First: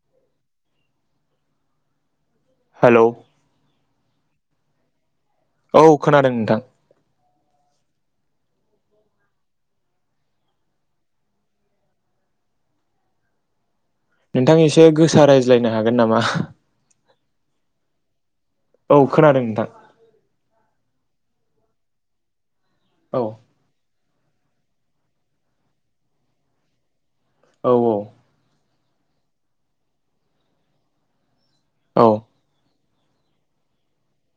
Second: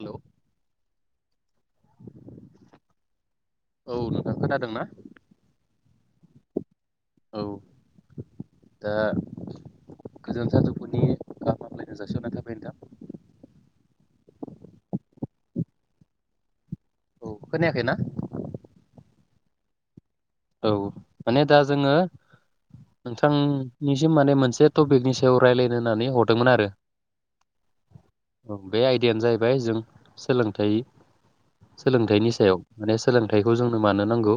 Hello hello औ नोंथां खोनादों ना औ खोनादों नोंथां औ दा गोजोन सानजौफुनि गाहाम हामलायनाय जासि हरनाय थाबाय नोंथां। नोंथां एसे गोसा रायज्लायनो हागोन नामा? औ खोनायाखै ना औ खोनादों नोंथां औ माने दा जोङो औ नोंथांनि सिम माने मोनसे टपिकनि सायाव रायलायनो होननानै हरदोंमोन आरो औ औ औ बे आयदायानो जाहैबाय जों सोलोंथाइ औ सोलोंथाइनि सायाव माने सोलोंथाइखौ जोंनो मानो नांगौ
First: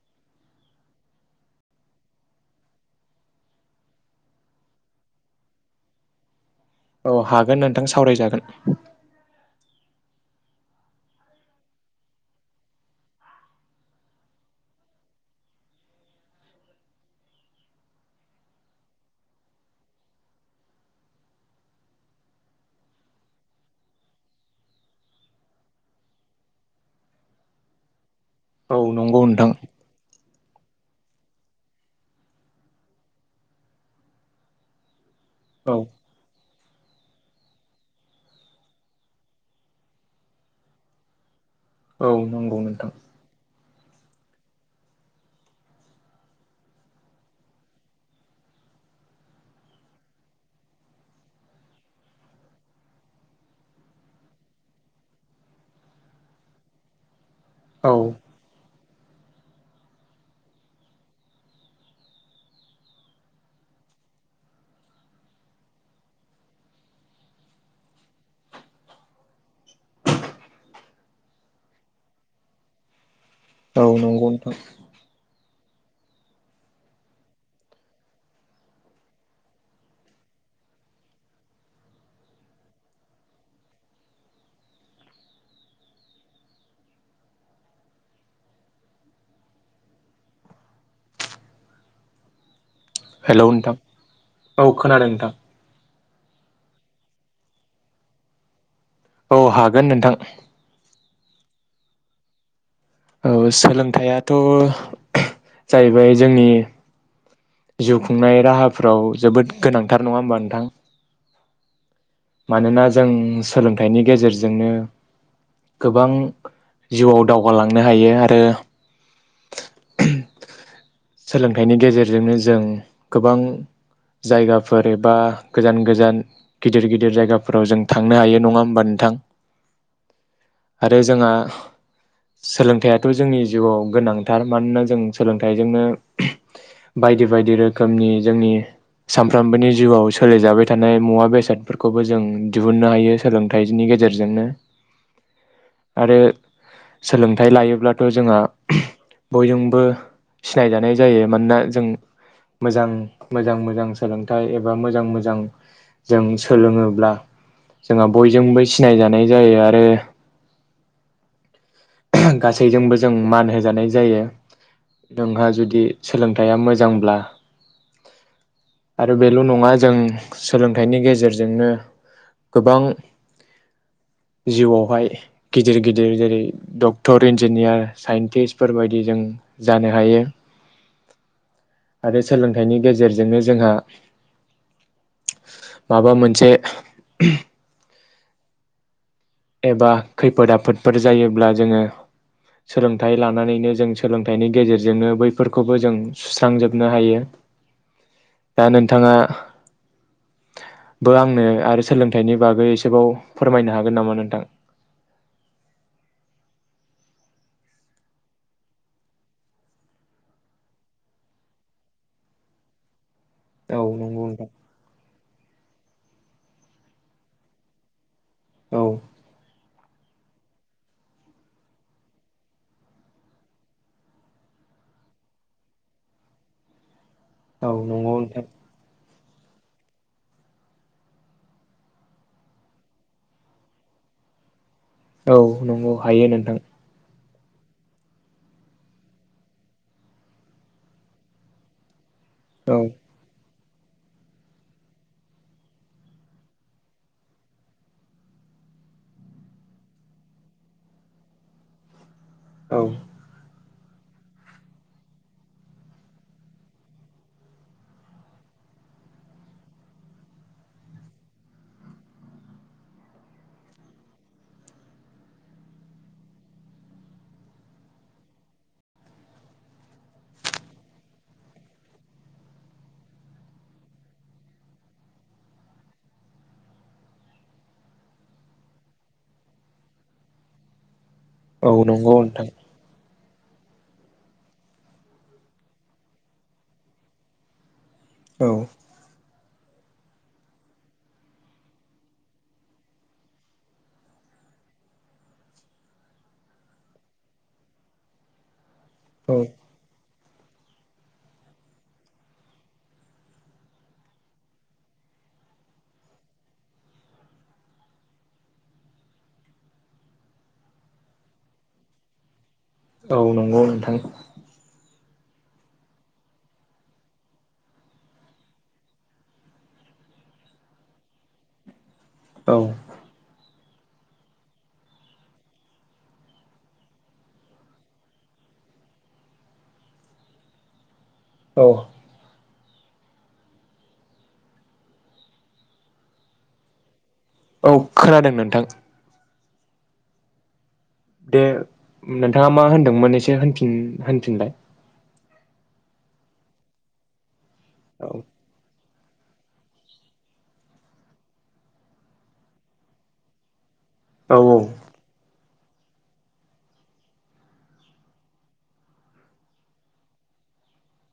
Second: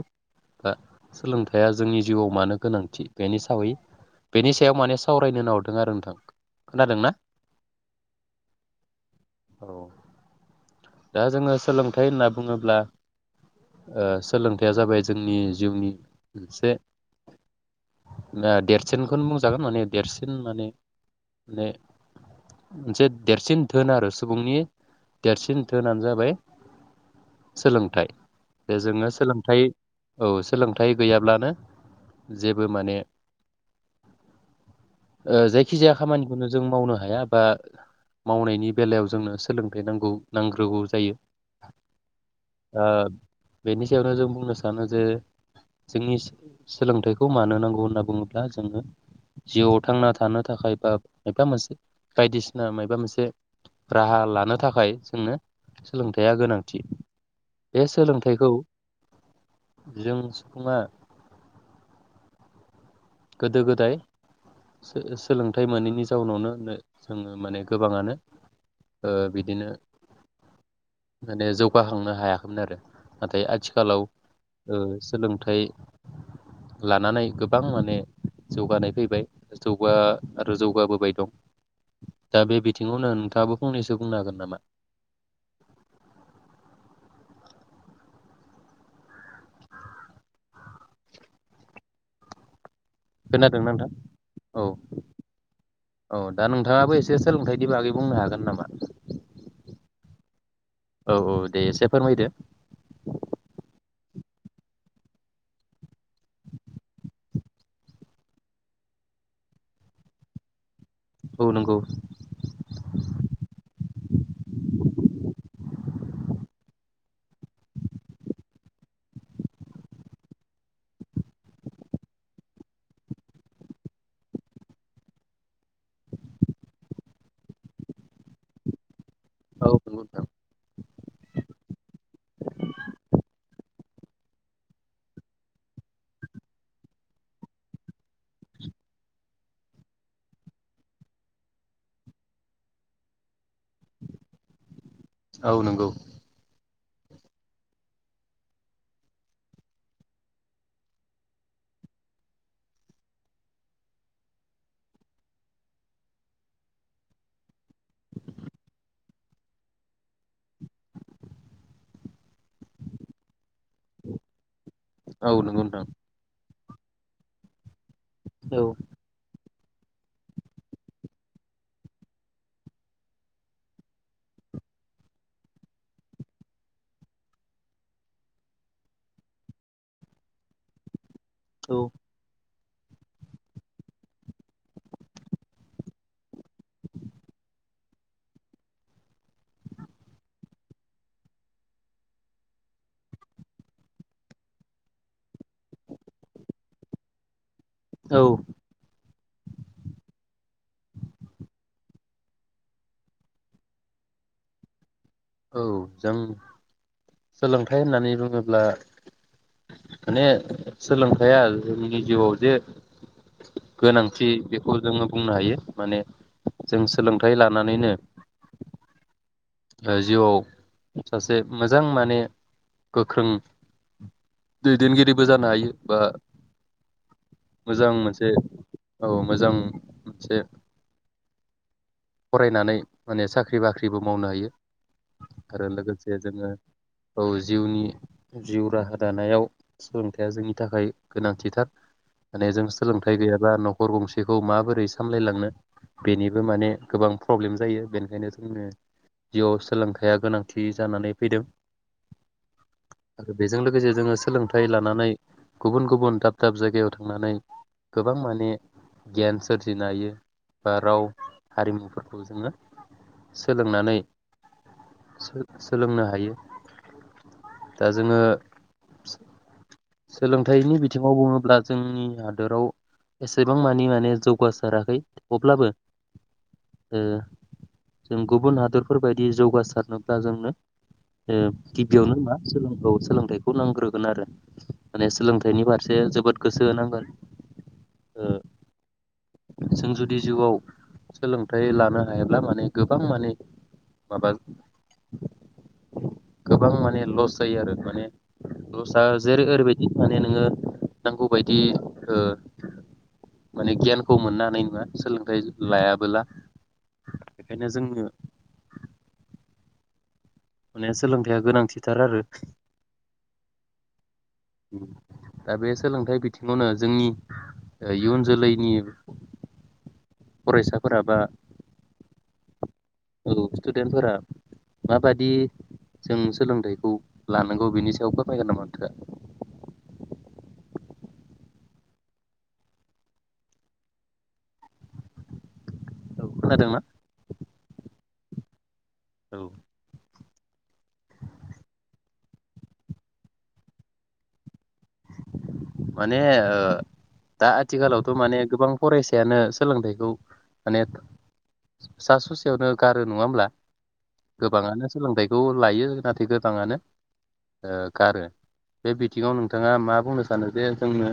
बा सोलोंथाया जोंनि जिउआव मानो गोनांथि बेनि सावै बेनि सायाव माने सावरायनो होनना हरदों आरो नोंथां खोनादोंना? औ हागोन नोंथां सावरायजागोन औ दा जोङो सोलोंथाइ होनना बुङोब्ला ओ सोलोंथाइया जाबाय जोंनि जिउनि मोनसे ओ देरसिनखौनो बुंजागोन माने देरसिन माने माने मोनसे देरसिन धोन आरो सुबुंनि देरसिन धोनानो जाबाय सोलोंथाइ। दे औ जोङो नंगौ नोंथां सोलोंथाइ औ सोलोंथाइ गैयाब्लानो जेबो माने ओ औ जायखिजाया खामानि नो जों मावनो हाया बा मावनायनि बेलायाव जोंनो सोलोंथाइ नांगौ नांग्रोगौ जायो औ नंगौ ओ नोंथां बेनि सायावनो जों बुंनो सानो जे जोंनि सोलोंथाइखौ मानो नांगौ होनना बुङोब्ला जोङो जिउआव थांना थानो थाखाय बा मबा मोनसे बायदिसिना माबा मोनसे राहा लानो थाखाय जोंनो सोलोंथाइया गोनांथि बे औ सोलोंथाइखौ जों सुबुङा गोदो गोदाय सो-सोलोंथाइ मोनैनि जाउनावनो नो जोङो माने गोबाङानो ओ बिदिनो माने जौगाखांनो हायाखैमोन आरो नाथाय औ आथिखालाव ओ नंगौ नोंथां सोलोंथाइ लानानै गोबां माने जौगानाय फैबाय जौगा आरो जौगाबोबाय दं दा बे बिथिङावनो नोंथाङाबो फंनैसो बुंनो हागोन नामा? हेलौ नोंथां औ खोनादों नोंथां औ दा नोंथाङाबो एसे सोलोंथाइनि बागै बुंनो हागोन नामा औ हागोन नोंथां औ औ दे एसे फोरमायदो औ सोलोंथाइयाथ जाहैबाय जोंनि जिउ खुंनाय राहाफ्राव जोबोद गोनांथार नङा होमबा नोंथां औ नंगौ मानोना जों सोलोंथाइनि गेजेरजोंनो गोबां जिउआव दावगालांनो हायो आरो सोलोंथाइनि गेजेरजोंनो जों गोबां जायगाफोर एबा गोजान गोजान गिदिर गिदिर जायगाफोराव जों थांनो हायो नङा होमबा नोंथां औ नंगौ नोंथां आरो जोंहा सोलोंथाइयाथ' जोंनि जिआव गोनांथार मानोना जों सोलोंथाइजोंनो बायदि बायदि रोखोमनि जोंनि सानफ्रामबोनि जिउआव सोलिजाबाय थानाय मुवा बेसादफोरखौबो जों दिहुननो हायो सोलोंथाइनि गेजेरजोंनो। औ नंगौ आरो सोलोंथाइ लायोब्लाथ जोंहा बयजोंबो सिनायजानाय जायो मानोना जों मोजां मोजां मोजां सोलोंथाइ एबा मोजां मोजां जों सोलोङोब्ला जोंहा बयजोंबो सिनायजानाय जायो आरो गासैजोंबो जों मान हो जायो औ नोंहा नंगौ जुदि नोंथां सोलोंथाइया मोजां होमब्ला औ आरो बेल नंङा जों सोलोंथाइनि गेजेरजोंनो गोबां जिउआवहाय गिदिर गिदिर जेरै डक्टर इन्जिनियार साइन्टिस् बेफोरबायदि जों जानो हायो औ आरो सोलों मनि गेजेरजोंनो जोंहा माबा मोनसे [unintelligible] एबा खैफोद आफोदफोर जायोब्ला जोंङो सोलोंथाइ लानानैनो जों सोलोंथाइनि गेजेरजोंनो बैफोरखौबो जों सुस्रांजोबनो हायो। औ दा नोंथाङा बो आंनो आरो सोलोंथाइनि बागै एसेबाव फोरमायनो हागोन नामा नों [inaudible] औ जों सोलोंथाइ होननानै बुंङोब्ला माने सोलोंथया जोंनि जिउआव जे औ नंगौ गोनांथि नोंथां बेखौ जोंङो बुंनो हायो माने जों सोलोंथाइ लानानैनो औ जिउआव सासे मोजां माने गोख्रों दैदेनगिरिबो जानो हायो बा औ मोजां नंगौ मोनसे नोंथां औ मोजां मोनसे फरायनानै माने साख्रि बाख्रिबो मावनो हायो औ आरो नंगौ लोगोसे हायो जोङो नोंथां औ जिउनि जिउ राहा दानायाव सोलोंथाइया जोंनि थाखाय गोनांथिथार माने जों औ सोलोंथाइ गैयाबा न गर गंसेखौ माबोरै सामलायलांनो बेनिबो माने गोबां प्रब्लेम जायो बेनिखायनो जोंनो जिउआव सोलोंथायाइया गोनांथि जानानै फैदों औ आरो बेजों गेजेरजोंनो सोलोंथाइ लानानै गुबुन गुबुन दाब दाब जायगायाव थांनानै गोबां माने गियान सोरजिनो हायो बा राव हारिमुफोरखौ जोङो सोलोंनानै सोलोंनो हायो दा जोङो सोलोंथाइनि बिथिंङाव बुङोब्ला जोंनि हादोराव एसेबां मानि माने जौगासाराखै अब्लाबो जों गुबुन हादरफोरबायायदि जौगासारनोब्ला जोंनो औ नंगौ गिबियावनो होनबा नोंथां सोलों औ सोलों सोलोंथाइखौ नांग्रोगोन आरो माने सोलोंथाइनि फारसे जोबोद गोसो होनांगोन ओ औऔ जों जुदि जिउआव सोलोंथाइ लानो हायाब्ला माने गोबां माने माबा गोबां माने लस जायो आरो माने दस्रा औ जेरै ओरैबायदि माने नोङो नांगौबायदि ओ माने गियानखौ मोननो हानाय नङा सोलोंथाइ लायाब बोला बेखायनो जोंनो माने सोलोंथाइया गोनांथिथार आरो। औ नंगौ नोंथां। दा बे सोलोंथाइ बिथिङावनो जोंनि इयुन जोलैनि फरायसाफोरा बा औ। औ स्टुडेन्टफोरा माबादि जों सोलोंथाइखौ लानांगौ बेनि सायाव फोरमायगोन नामा नोंथाङा? औ। औ खोनादोंना? औ खोनादों नोंथां। औ दे नोंथाङा मा होनदोंमोन एसे होनफिन होनफिनलाय। माने ओ दा आथिखालावथ' औ माने गोबां फरायसायानो सोलोंथाइखौ माने सा स'सेयावनो गारो नङा होमब्ला? औ गोबाङानो सोलोंथाइखौ लायो नाथाय गोबाङानो गारो। बे बिथिङाव नोंथाङा मा बुंनो सानो जे जोंनो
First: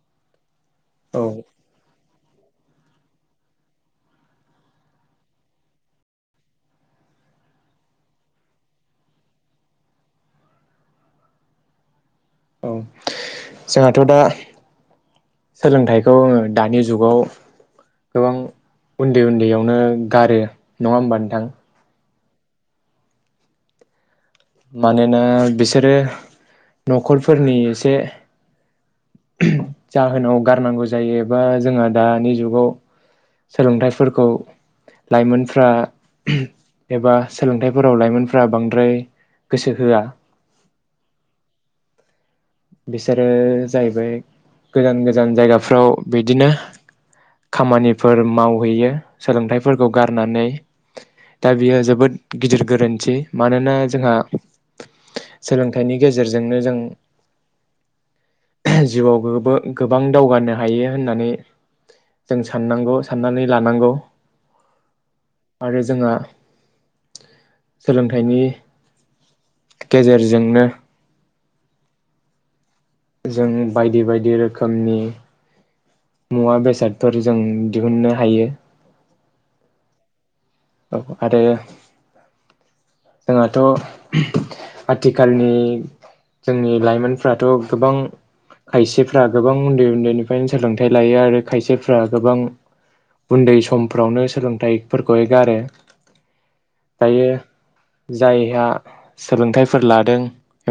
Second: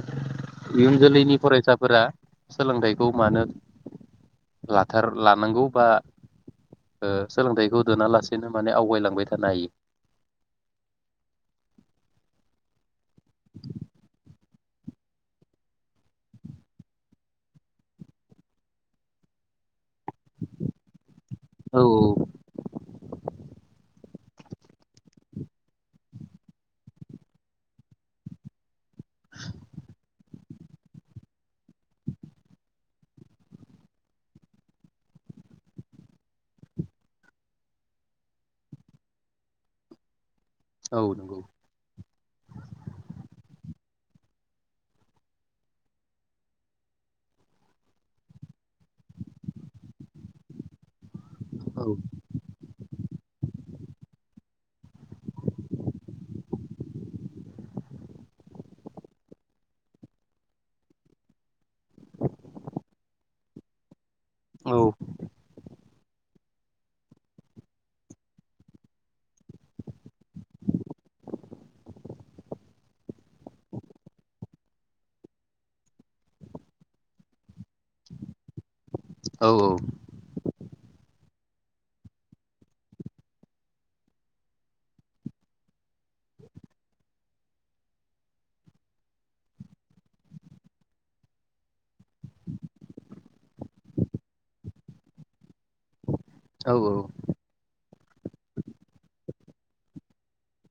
इयुन औ जोलैनि फरायसाफोरा सोलोंथाइखौ मानो लाथार लानांगौ बा ओ सोलोंथाइखौ दोनालासेनो माने आवगायलांबाय थानो हायो? औ जोंहाथ' दा सोलोंथाइखौङो दानि जुगाव गोबां उन्दै उन्दैयावनो गारो नङा होमबा नोंथां? औ मानोना बिसोरो न'खरफोरनि एसे जाहोनाव गारनांगौ जायो बा जोंहा दानि जुगाव सोलोंथाइफोरखौ लाइमोनफ्रा एबा सोलोंथाइफोराव लाइमोनफ्रा बांद्राय गोसो होआ औ नंगौ। बिसोरो जाहैबाय गोजान गोजान जायगाफ्राव बिदिनो खामानिफोर मावहैयो सोलोंथाइफोरखौ गारनानै दा बियो औ जोबोद गिदिर गोरोन्थि मानोना जोंहा सोलोंथाइनि गेजेरजोंनो जों जिउआव बो गोबां दावगानो हायो होननानै जों साननांगौ साननानै लानांगौ। औ आरो जोंहा सोलोंथाइनि गेजेरजोंनो जों बायदि बायदि रोखोमनि मुवा बेसादफोर जों दिहुननो हायो। औ औ। आरो जोंहाथ' आथिखालनि जोंनि लाइमोनफ्राथ' गोबां खायसेफ्रा गोबां उन्दै उन्दैनिफ्रायनो सोलोंथाइ लायो आरो खायसेफ्रा गोबां उन्दै समफ्रावनो सोलोंथाइफोरखौहाय गारो। औ औ। दायो जायहा सोलोंथाइफोर लादों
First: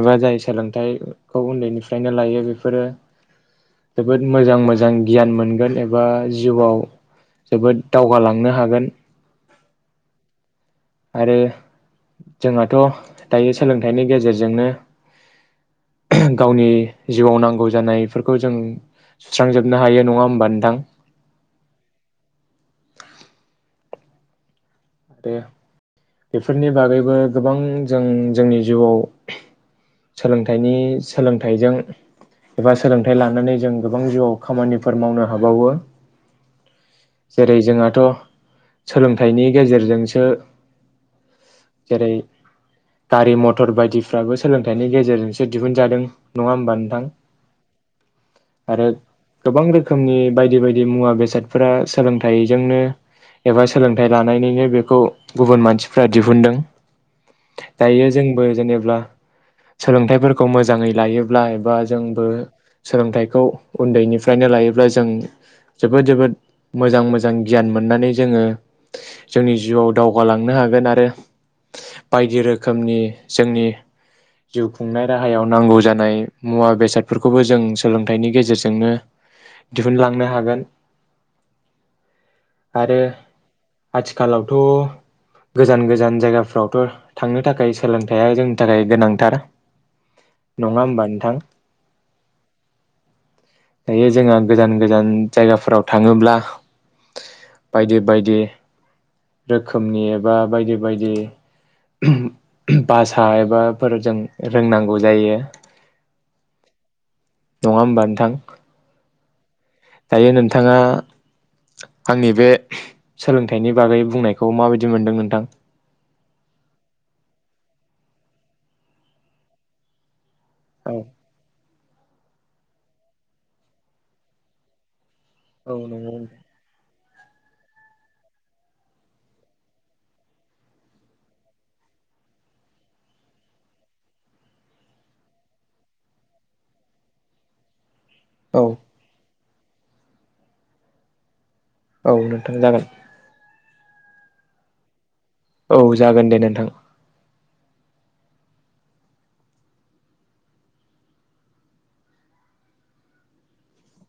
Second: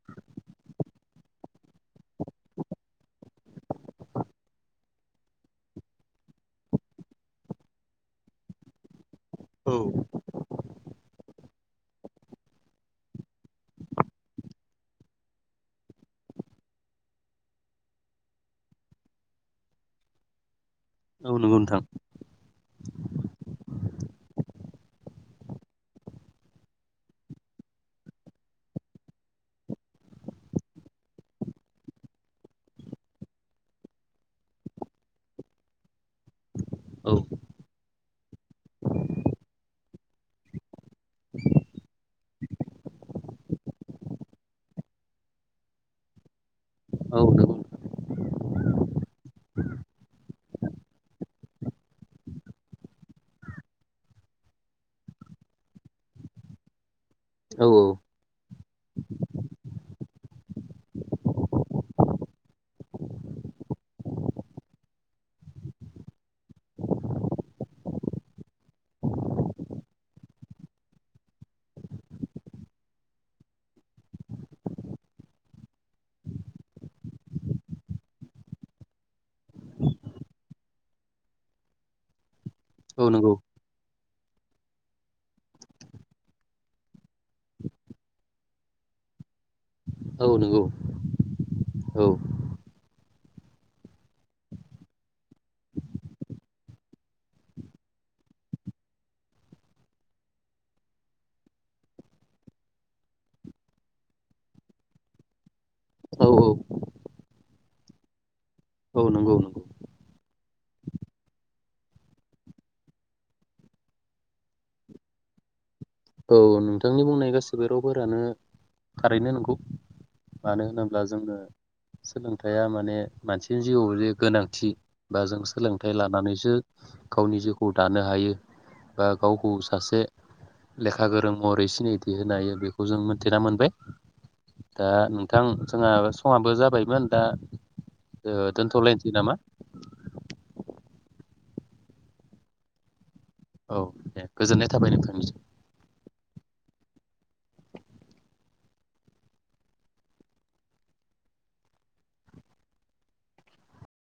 एबा जाय सोलोंथाइखौ उन्दैनिफ्रायनो लायो बेफोरो जोबोद मोजां मोजां गियान मोनगोन एबा जिउआव जोबोद दावगालांनो हागोन। औ आरो जोंहाथ' दायो सोलोंथाइनि गेजेरजोंनो गावनि जिउआव नांगौ जानायफोरखौ जों सुस्रांजोबनो हायो नङा होमबा नोंथां? औ नंगौ नोंथां। आरो बेफोरनि बागैबो गोबां जों जोंनि जिउआव सोलोंथाइनि सोलोंथाइजों एबा सोलोंथाइ लानानै जों गोबां जिउआव खामानिफोर मावनो हाबावो। औ जेरै जोंहाथ' सोलोंथाइनि गेजेरजोंसो जेरै गारि मटर बायदिफ्राबो सोलोंथायनि गेजेरजोंसो दिहुनजादों नंआ होनबा नोंथां? औ नंगौ आरो गोबां रोखोमनि बायदि बायदि मुवा बेसादफोरा सोलोंथाइजोंनो एबा सोलोंथाय लानायनिनो बेखौ गुबुन मानसिफ्रा दिहुनदों। औ दायो जोंबो जेनेब्ला सोलोंथाइफोरखौ मोजाङै लायोब्ला एबा जोंबो सोलोंथाइखौ उन्दैनिफ्रायनो लायोब्ला जों जोबोद जोबोद मोजां मोजां गियान मोननानै जोङो जोंनि जिउआव दावगालांनो हागोन आरो बायदि रोखोमनि जोंनि जिउ खुंनाय राहायाव नांगौ जानाय मुवा बेसादफोरखौबो जों सोलोंथाइनि गेजेरजोंनो दिहुनलांनो हागोन आरो औ नंगौ। आथिखालावथ' गोजान गोजान जायगाफ्रावथ' थांनो थाखाय सोलोंथाइया जोंनि थाखाय गोनांथार। औ नंगौ नङा होमबा नोंथां औ। दायो जोंहा गोजान गोजान जायगाफोराव थाङोब्ला बायदि बायदि रोखोमनि एबा बायदि बायदि भासा एबाफोरजों रोंनांगौ जायो औ नङा होमबा नोंथां? औ नंगौ नंगौ दायो नोंथाङा आंनि बे सोलोंथाइनि बागै बुंनायखौ माबायदि मोनदों नोंथां? औ नोंथांनि बुंनाय गासिबो रावफोरानो थारैनो नंगौ। मानो औ होनोब्ला जोंङो सोलोंथाइया माने मानसिनि जिउआव जे गोनांथि बा जों औ सोलोंथाइ नंगौ लानानैसो गावनि जिउखौ दानो हायो बा गावखौ सासे लेखा गोरों महरै सिनायथि होनो हायो बेखौ जों मोनथिना मोनबाय दा नोंथां जोंहा समाबो जाबायमोन दा ओ औ दोनथ'लायनोसै नामा? औ नोंथां जागोन। औ दे गोजोन्नाय थाबाय नोंथांनिसम। औ जागोन दे नोंथां।